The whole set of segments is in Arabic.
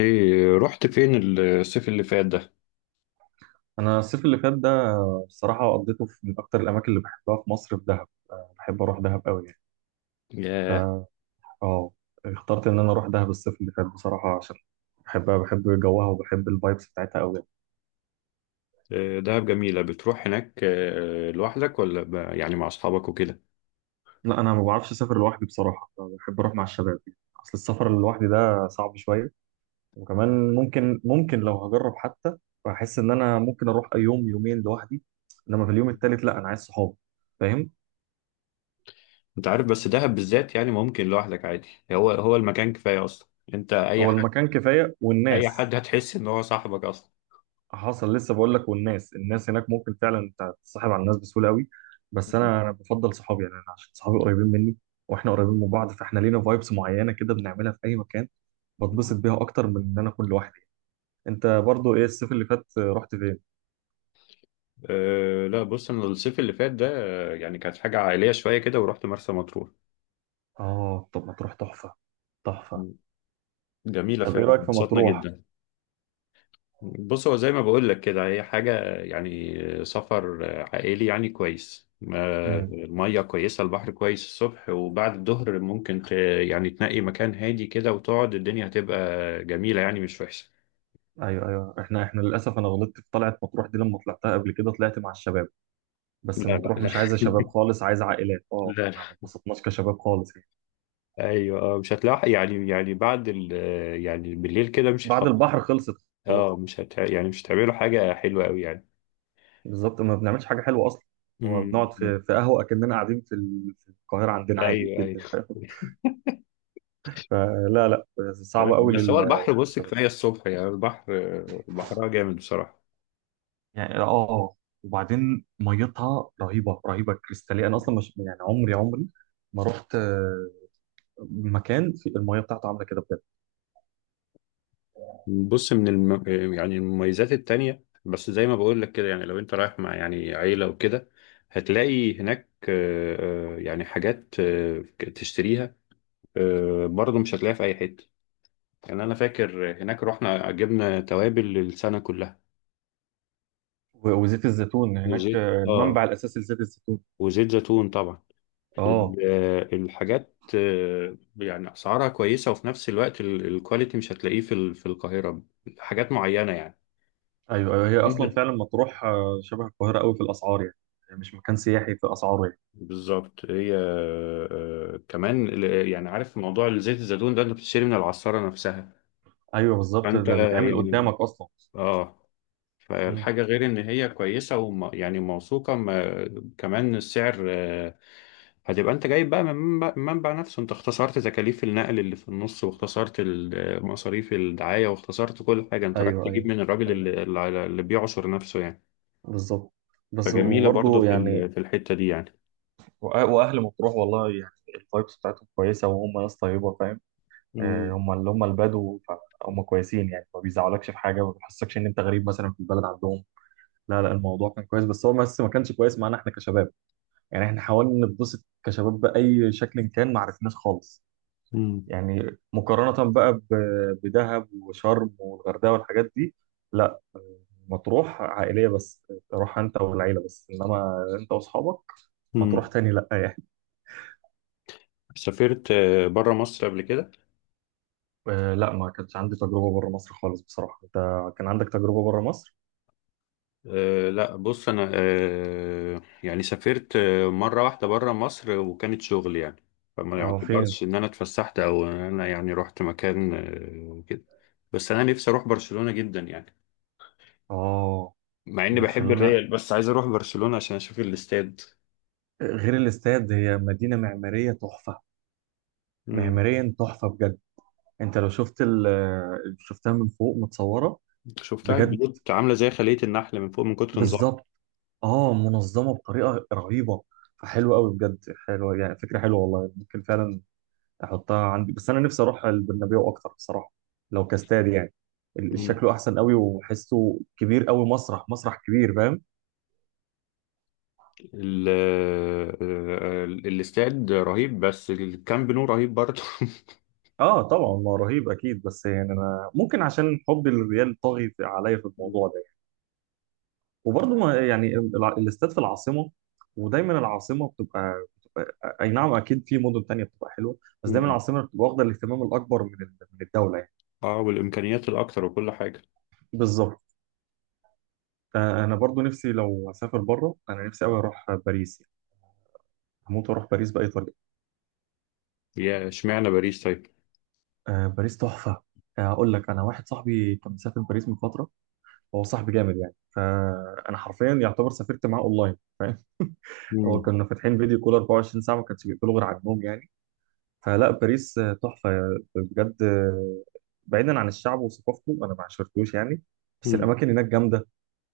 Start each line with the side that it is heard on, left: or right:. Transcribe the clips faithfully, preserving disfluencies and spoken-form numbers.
left: ايه رحت فين الصيف اللي فات ده؟
right: انا الصيف اللي فات ده بصراحه قضيته في من اكتر الاماكن اللي بحبها في مصر، في دهب. أه، بحب اروح دهب قوي يعني.
left: ياه.
right: اه، اخترت ان انا اروح دهب الصيف اللي فات بصراحه عشان بحبها، بحب جوها وبحب الفايبس بتاعتها قوي.
left: آه، دهب جميلة بتروح هناك، آه، لوحدك ولا ب- يعني مع أصحابك وكده؟
right: لا، انا ما بعرفش اسافر لوحدي بصراحه. آه، بحب اروح مع الشباب يعني. اصل السفر لوحدي ده صعب شويه. وكمان ممكن ممكن لو هجرب حتى بحس ان انا ممكن اروح يوم يومين لوحدي، انما في اليوم التالت لا، انا عايز صحابي. فاهم.
left: أنت عارف بس دهب بالذات يعني ممكن لوحدك عادي، هو هو المكان كفاية أصلا. أنت أي
right: هو
left: حد
right: المكان كفايه
left: أي
right: والناس.
left: حد هتحس إن هو صاحبك أصلا.
right: حصل لسه بقول لك، والناس الناس هناك ممكن فعلا انت تتصاحب على الناس بسهوله قوي. بس انا انا بفضل صحابي يعني، انا عشان صحابي قريبين مني واحنا قريبين من بعض، فاحنا لينا فايبس معينه كده بنعملها في اي مكان.
left: مم.
right: بتبسط بيها اكتر من ان انا اكون لوحدي. انت برضو ايه الصيف اللي فات رحت فين؟
left: أه لا بص أنا الصيف اللي فات ده، آه، يعني كانت حاجة عائلية شوية كده ورحت مرسى مطروح.
right: اه، طب مطروح تحفه، تحفه.
left: مم. جميلة
right: طب ايه
left: فعلا،
right: رايك في
left: انبسطنا
right: مطروح؟
left: جدا. بص هو زي ما بقول لك كده، هي حاجة يعني سفر عائلي، يعني كويس، ما-
right: امم.
left: المية كويسة، البحر كويس الصبح وبعد الظهر، ممكن ت- يعني تنقي مكان هادي كده وتقعد، الدنيا هتبقى جميلة يعني، مش وحشة.
right: ايوه، ايوه، احنا احنا للاسف، انا غلطت في طلعه مطروح دي، لما طلعتها قبل كده طلعت مع الشباب.
left: لا
right: بس
left: لا
right: مطروح مش عايزه شباب
left: لا.
right: خالص، عايزه عائلات. اه،
left: لا لا.
right: احنا ما اتبسطناش كشباب خالص.
left: ايوه، آه، مش هتلاقي يعني يعني بعد ال يعني بالليل كده مش
right: بعد
left: هيخلص.
right: البحر خلصت. خلاص.
left: اه، مش هت يعني مش هتعملوا حاجة حلوة قوي يعني.
right: بالظبط، ما بنعملش حاجه حلوه اصلا. هو
left: امم.
right: بنقعد في في قهوه اكننا قاعدين في ال- في القاهره عندنا، عادي
left: ايوه ايوه.
right: جدا، فاهم. فلا، لا،
left: تمام.
right: صعبه قوي
left: بس
right: لل-
left: هو البحر، بص
right: للشباب
left: كفاية الصبح يعني، البحر بحرها جامد بصراحة.
right: يعني. اه، وبعدين ميتها رهيبه، رهيبه، كريستاليه. انا اصلا مش يعني عمري، عمري ما رحت، آه، مكان في الميه بتاعته عامله كده بجد.
left: بص من الم... يعني المميزات التانية، بس زي ما بقول لك كده يعني، لو انت رايح مع يعني عيلة وكده، هتلاقي هناك آه، آه، يعني حاجات آه، تشتريها، آه، برضه مش هتلاقيها في أي حتة. يعني أنا فاكر هناك رحنا جبنا توابل للسنة كلها.
right: و- وزيت الزيتون هناك،
left: وزيت
right: آه،
left: اه
right: المنبع الاساسي لزيت الزيتون.
left: وزيت زيتون طبعا. ال-
right: اه،
left: آه، الحاجات، آه، يعني أسعارها كويسة، وفي نفس الوقت ال- الكواليتي مش هتلاقيه في ال- في القاهرة، حاجات معينة يعني.
right: ايوه، أيوة، هي اصلا فعلا مطروح آه، شبه القاهره قوي في الاسعار، يعني مش مكان سياحي في اسعاره يعني.
left: بالظبط. هي، آه، آه، كمان، ال- آه، يعني عارف موضوع زيت الزيتون ده، انت بتشتري من العصارة نفسها.
right: ايوه، بالظبط،
left: فانت
right: ده بيتعمل
left: يعني،
right: قدامك اصلا.
left: اه
right: مم.
left: فالحاجة غير ان هي كويسة، وم يعني موثوقة. ما كمان السعر، آه، هتبقى انت جايب بقى من منبع منبع نفسه، انت اختصرت تكاليف النقل اللي في النص، واختصرت ال- آه، مصاريف الدعاية، واختصرت كل حاجة، انت رايح
right: ايوه،
left: تجيب
right: ايوه،
left: من الراجل
right: ايوه،
left: اللي, اللي اللي بيعصر نفسه يعني.
right: بالظبط. بس
left: فجميلة برضو
right: وبرضه
left: في
right: يعني.
left: ال- في الحتة دي يعني.
right: وأ- واهل مطروح والله يعني الفايبس بتاعتهم كويسه، وهم ناس طيبه، فاهم. آه،
left: مم.
right: هم اللي هم البدو، فهم كويسين يعني، ما بيزعلكش في حاجه، ما بيحسكش ان انت غريب مثلا في البلد عندهم. لا لا، الموضوع كان كويس، بس هو بس ما كانش كويس معانا احنا كشباب يعني. احنا حاولنا نتبسط كشباب باي شكل كان، ما عرفناش خالص يعني، مقارنة بقى ب- بدهب وشرم والغردقة والحاجات دي. لا، مطروح عائلية بس، تروح انت والعيلة بس، انما انت واصحابك مطروح
left: مم.
right: تاني لا يعني.
left: سافرت بره مصر قبل كده؟
right: آه، لا، ما كانش عندي تجربة بره مصر خالص بصراحة. انت كان عندك تجربة بره مصر؟
left: آه، لا بص، انا، آه، يعني سافرت آه، مره واحده بره مصر، وكانت شغل يعني، فما
right: اه، فين؟
left: يعتبرش ان انا اتفسحت او ان انا يعني رحت مكان آه، وكده. بس انا نفسي اروح برشلونه جدا يعني،
right: اه،
left: مع اني بحب
right: برشلونة،
left: الريال، بس عايز اروح برشلونه عشان اشوف الاستاد.
right: غير الاستاد هي مدينة معمارية تحفة.
left: مم.
right: معماريا تحفة بجد. انت لو شفت ال- شفتها من فوق متصورة.
left: شفتها،
right: بجد.
left: البيوت عامله زي خليه النحل من فوق من كتر نظامها.
right: بالظبط. اه، منظمه بطريقه رهيبه. فحلوه قوي بجد، حلوه يعني، فكره حلوه والله. ممكن فعلا احطها عندي، بس انا نفسي اروح البرنابيو اكتر بصراحه. لو كاستاد يعني، ال-
left: مم.
right: شكله احسن قوي وحسه كبير قوي، مسرح، مسرح كبير، فاهم.
left: ال- آه، آه، الاستاد رهيب، بس الكامب نو رهيب برضه.
right: اه، طبعا ما رهيب اكيد، بس يعني انا ممكن عشان حب الريال طاغي في- عليا في الموضوع ده يعني. وبرضه ما يعني الع- الاستاد في العاصمه، ودايما العاصمه بتبقى, بتبقى اي نعم، اكيد في مدن تانية بتبقى حلوه، بس دايما
left: مم.
right: العاصمه بتبقى واخده الاهتمام الاكبر من ال- من الدوله.
left: اه، والامكانيات الاكتر وكل حاجه.
right: بالظبط. آه، انا برضو نفسي لو اسافر بره، انا نفسي قوي اروح باريس يعني. هموت واروح باريس باي طريقه.
left: يا اشمعنى باريس طيب؟
right: آه، باريس تحفه. آه، اقول لك، انا واحد صاحبي كان مسافر باريس من فتره. هو صاحبي جامد يعني، فانا حرفيا يعتبر سافرت معاه اونلاين. هو
left: امم.
right: كنا فاتحين فيديو كول أربعة وعشرين ساعة ساعه، ما كانش بيقفلوا غير على النوم يعني. فلا، باريس آه، تحفه بجد. آه، بعيدا عن الشعب وثقافته انا ما عشرتوش يعني، بس
left: امم.
right: الاماكن هناك جامده.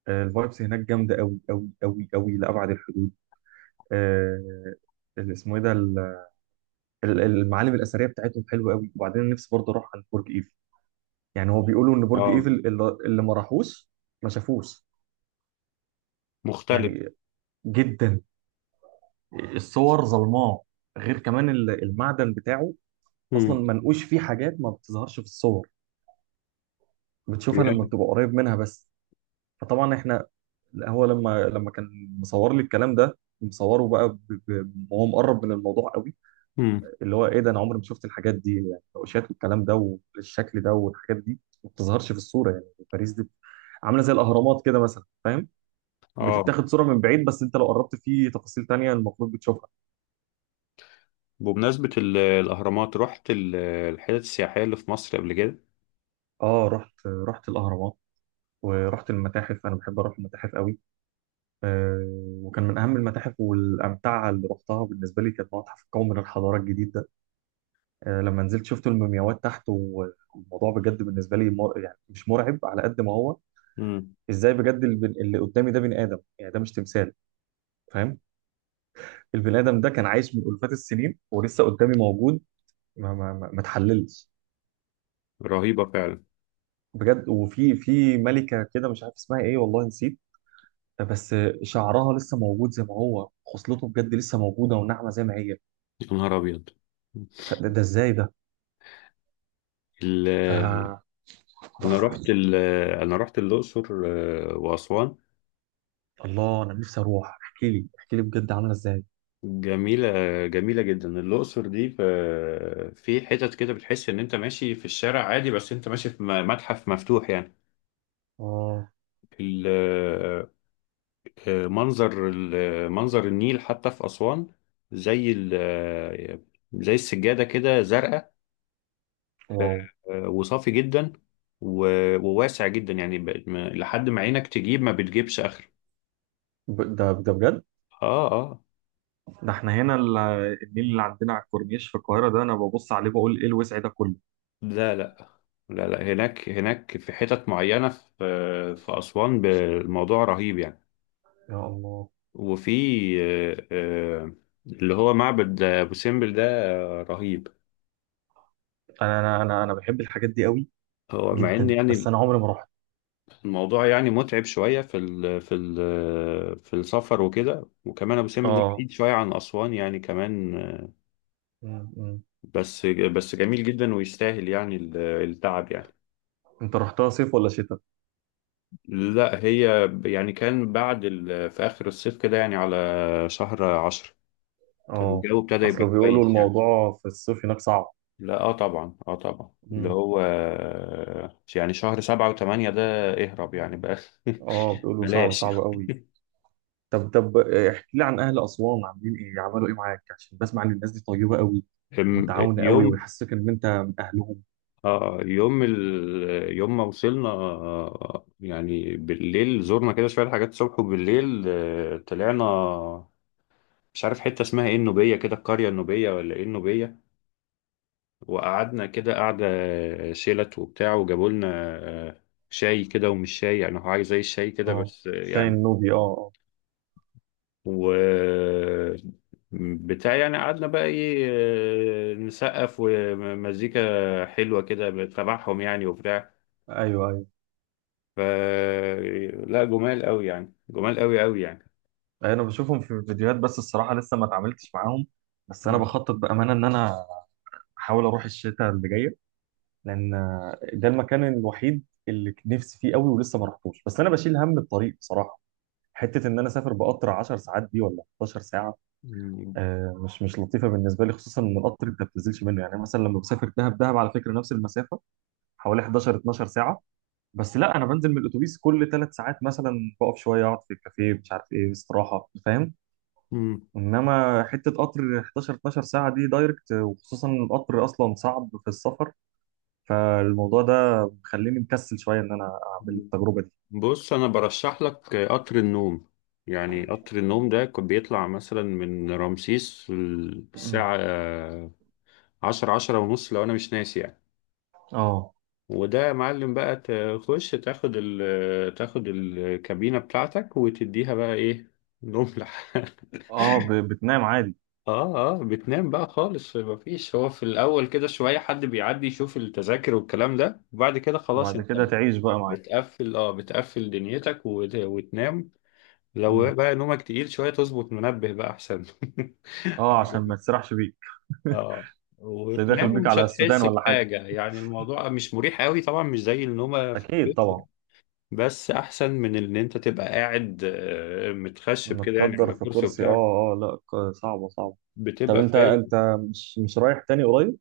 right: آه، الفايبس هناك جامده قوي قوي قوي قوي لابعد الحدود. آه، اللي اسمه ايه ده، ال- المعالم الاثريه بتاعتهم حلوه قوي. وبعدين نفسي برضه اروح عند برج ايفل، يعني هو بيقولوا ان برج
left: اه،
right: ايفل اللي اللي ما راحوش ما شافوش
left: مختلف.
right: يعني، جدا. الصور ظلماء، غير كمان ال- المعدن بتاعه اصلا
left: امم.
right: منقوش فيه حاجات ما بتظهرش في الصور، بتشوفها لما
left: يا.
right: بتبقى قريب منها بس. فطبعا احنا هو لما لما كان مصور لي الكلام ده، مصوره بقى ب- ب- وهو مقرب من الموضوع،
left: امم.
right: اللي هو ايه ده، انا عمري ما شفت الحاجات دي يعني، النقوشات والكلام ده والشكل ده والحاجات دي ما بتظهرش في الصوره يعني. باريس دي عامله زي الاهرامات كده مثلا فاهم،
left: اه،
right: بتتاخد صوره من بعيد بس انت لو قربت في تفاصيل تانية المفروض بتشوفها.
left: بمناسبه ال- الاهرامات، رحت ال- الحتت السياحيه اللي في مصر قبل كده؟
right: اه، رحت، رحت الاهرامات ورحت المتاحف، انا بحب اروح المتاحف قوي. آه، وكان من اهم المتاحف والامتعه اللي رحتها بالنسبه لي كان متحف القومي من الحضاره الجديد ده. آه، لما نزلت شفت المومياوات تحت، و- والموضوع بجد بالنسبه لي مر... يعني مش مرعب على قد ما هو
left: امم.
right: ازاي بجد. البن- اللي قدامي ده بني ادم يعني، ده مش تمثال، فاهم. البني ادم ده كان عايش من الفات السنين ولسه قدامي موجود، ما ما ما ما اتحللش
left: رهيبه فعلا.
right: بجد. وفي في ملكه كده مش عارف اسمها ايه والله نسيت، بس شعرها لسه موجود زي ما هو، خصلته بجد لسه موجوده وناعمه زي ما هي.
left: يا نهار ابيض.
right: فده، ده ازاي ده؟ ف
left: ال- انا رحت ال- انا رحت الاقصر آه، واسوان.
right: الله، انا نفسي اروح. احكي لي، احكي لي بجد عامله ازاي.
left: جميله. جميله جدا الاقصر دي، في في حتت كده بتحس ان انت ماشي في الشارع عادي، بس انت ماشي في م- متحف مفتوح يعني.
right: اه.
left: ال- آه، منظر ال- آه، منظر النيل حتى في أسوان، زي ال- آه، زي السجادة كده زرقاء،
right: واو.
left: آه، وصافي جدا، و- وواسع جدا يعني، ب- ما- لحد ما عينك تجيب، ما بتجيبش آخر.
right: ب- ده ده بجد.
left: اه اه.
right: ده احنا هنا ال- النيل اللي عندنا على الكورنيش في القاهره ده، انا ببص عليه بقول ايه الوسع ده كله.
left: لا لا. لا لا، هناك هناك في حتت معينة في في أسوان، ب- الموضوع رهيب يعني.
right: يا الله.
left: وفي آه، آه، اللي هو معبد أبو سمبل ده، آه، رهيب.
right: انا انا انا انا بحب الحاجات دي قوي
left: هو مع ان
right: جدا، بس
left: يعني،
right: انا عمري ما رحت.
left: الموضوع يعني متعب شوية في ال في ال في السفر وكده، وكمان أبو سمبل ده
right: اه.
left: بعيد شوية عن أسوان يعني كمان.
right: مم، مم.
left: بس بس جميل جدا، ويستاهل يعني ال- التعب يعني.
right: انت رحتها صيف ولا شتاء؟
left: لا، هي يعني كان بعد ال في آخر الصيف كده يعني، على شهر عشرة، كان
right: اه،
left: الجو ابتدى يبقى
right: اصل بيقولوا
left: كويس يعني.
right: الموضوع في الصيف هناك صعب.
left: لا، اه طبعا، اه طبعا، اللي
right: مم.
left: هو يعني شهر سبعة وثمانية ده، اهرب يعني بقى.
right: اه، بيقولوا صعب
left: بلاش.
right: صعب قوي. طب، طب احكي لي عن اهل اسوان، عاملين ايه، عملوا ايه معاك؟ عشان بسمع ان الناس دي طيبة قوي
left: أم-
right: ومتعاونه قوي
left: يوم،
right: ويحسسك ان انت من اهلهم.
left: اه، يوم ال... يوم ما وصلنا، آه، يعني بالليل زرنا كده شوية حاجات، الصبح وبالليل، آه، طلعنا، مش عارف حتة اسمها ايه، النوبية كده، القرية النوبية ولا ايه النوبية، وقعدنا كده قعدة شيلت وبتاع، وجابوا لنا آه، شاي كده، ومش شاي يعني، هو حاجة زي الشاي كده،
right: اه،
left: بس آه،
right: شاي
left: يعني،
right: النوبي، اه اه.
left: و بتاع يعني. قعدنا بقى ايه، آه، نسقف ومزيكا حلوة كده تبعهم يعني وبتاع.
right: ايوه، ايوه،
left: ف لا، جمال قوي يعني، جمال قوي قوي يعني.
right: أيوة، انا بشوفهم في الفيديوهات، بس الصراحة لسه ما اتعاملتش معاهم. بس انا
left: مم.
right: بخطط بأمانة ان انا احاول اروح الشتاء اللي جايه، لان ده المكان الوحيد اللي نفسي فيه قوي ولسه ما رحتوش. بس انا بشيل هم الطريق بصراحه، حته ان انا اسافر بقطر 10 ساعات دي ولا إحدى عشرة ساعة ساعه،
left: مم.
right: آه، مش مش لطيفه بالنسبه لي، خصوصا ان القطر انت ما بتنزلش منه. يعني مثلا لما بسافر دهب، دهب على فكره نفس المسافه حوالي احداشر اتناشر ساعه، بس لا انا بنزل من الاتوبيس كل ثلاث ساعات مثلا، بقف شويه، اقعد في الكافيه، مش عارف ايه، استراحه، فاهم.
left: مم.
right: انما حته قطر احداشر اتناشر ساعه دي دايركت، وخصوصا إن القطر اصلا صعب في السفر. فالموضوع ده مخليني مكسل شويه ان انا اعمل التجربه دي.
left: بص، انا برشح لك قطر النوم. يعني قطر النوم ده كان بيطلع مثلا من رمسيس
right: مم.
left: الساعة عشرة، عشرة ونص لو انا مش ناسي يعني.
right: اه
left: وده يا معلم بقى، تخش تاخد ال تاخد الكابينة بتاعتك وتديها بقى ايه، نملة.
right: اه، ب- بتنام عادي.
left: اه اه. بتنام بقى خالص، مفيش، هو في الاول كده شويه حد بيعدي يشوف التذاكر والكلام ده، وبعد كده خلاص
right: وبعد
left: انت
right: كده
left: بت-
right: تعيش بقى معاه.
left: بتقفل، اه بتقفل دنيتك وت- وتنام.
right: مم.
left: لو بقى نومك تقيل شويه تظبط منبه بقى احسن.
right: اه، عشان ما تسرحش بيك.
left: اه،
right: اللي داخل
left: وتنام
right: بيك
left: ومش
right: على السودان
left: هتحس
right: ولا حاجه،
left: بحاجه، يعني الموضوع مش مريح قوي طبعا، مش زي النومه في
right: اكيد
left: البيت
right: طبعا.
left: يعني. بس احسن من ان انت تبقى قاعد، آه، متخشب كده يعني
right: متقدر
left: على
right: في
left: كرسي
right: كرسي اه،
left: وبتاع،
right: اه لا، ك- صعبه صعبه. طب،
left: بتبقى
right: انت
left: فارق.
right: انت مش، مش رايح تاني قريب؟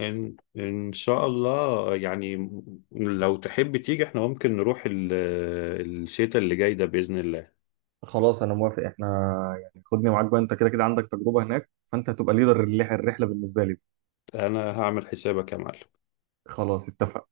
left: إن إن شاء الله يعني، لو تحب تيجي، احنا ممكن نروح ال- الشتاء اللي جاي ده بإذن الله.
right: خلاص انا موافق. احنا يعني، خدني معاك بقى، انت كده كده عندك تجربه هناك، فانت هتبقى ليدر الرحله بالنسبه لي.
left: أنا هعمل حسابك يا معلم.
right: خلاص، اتفقنا.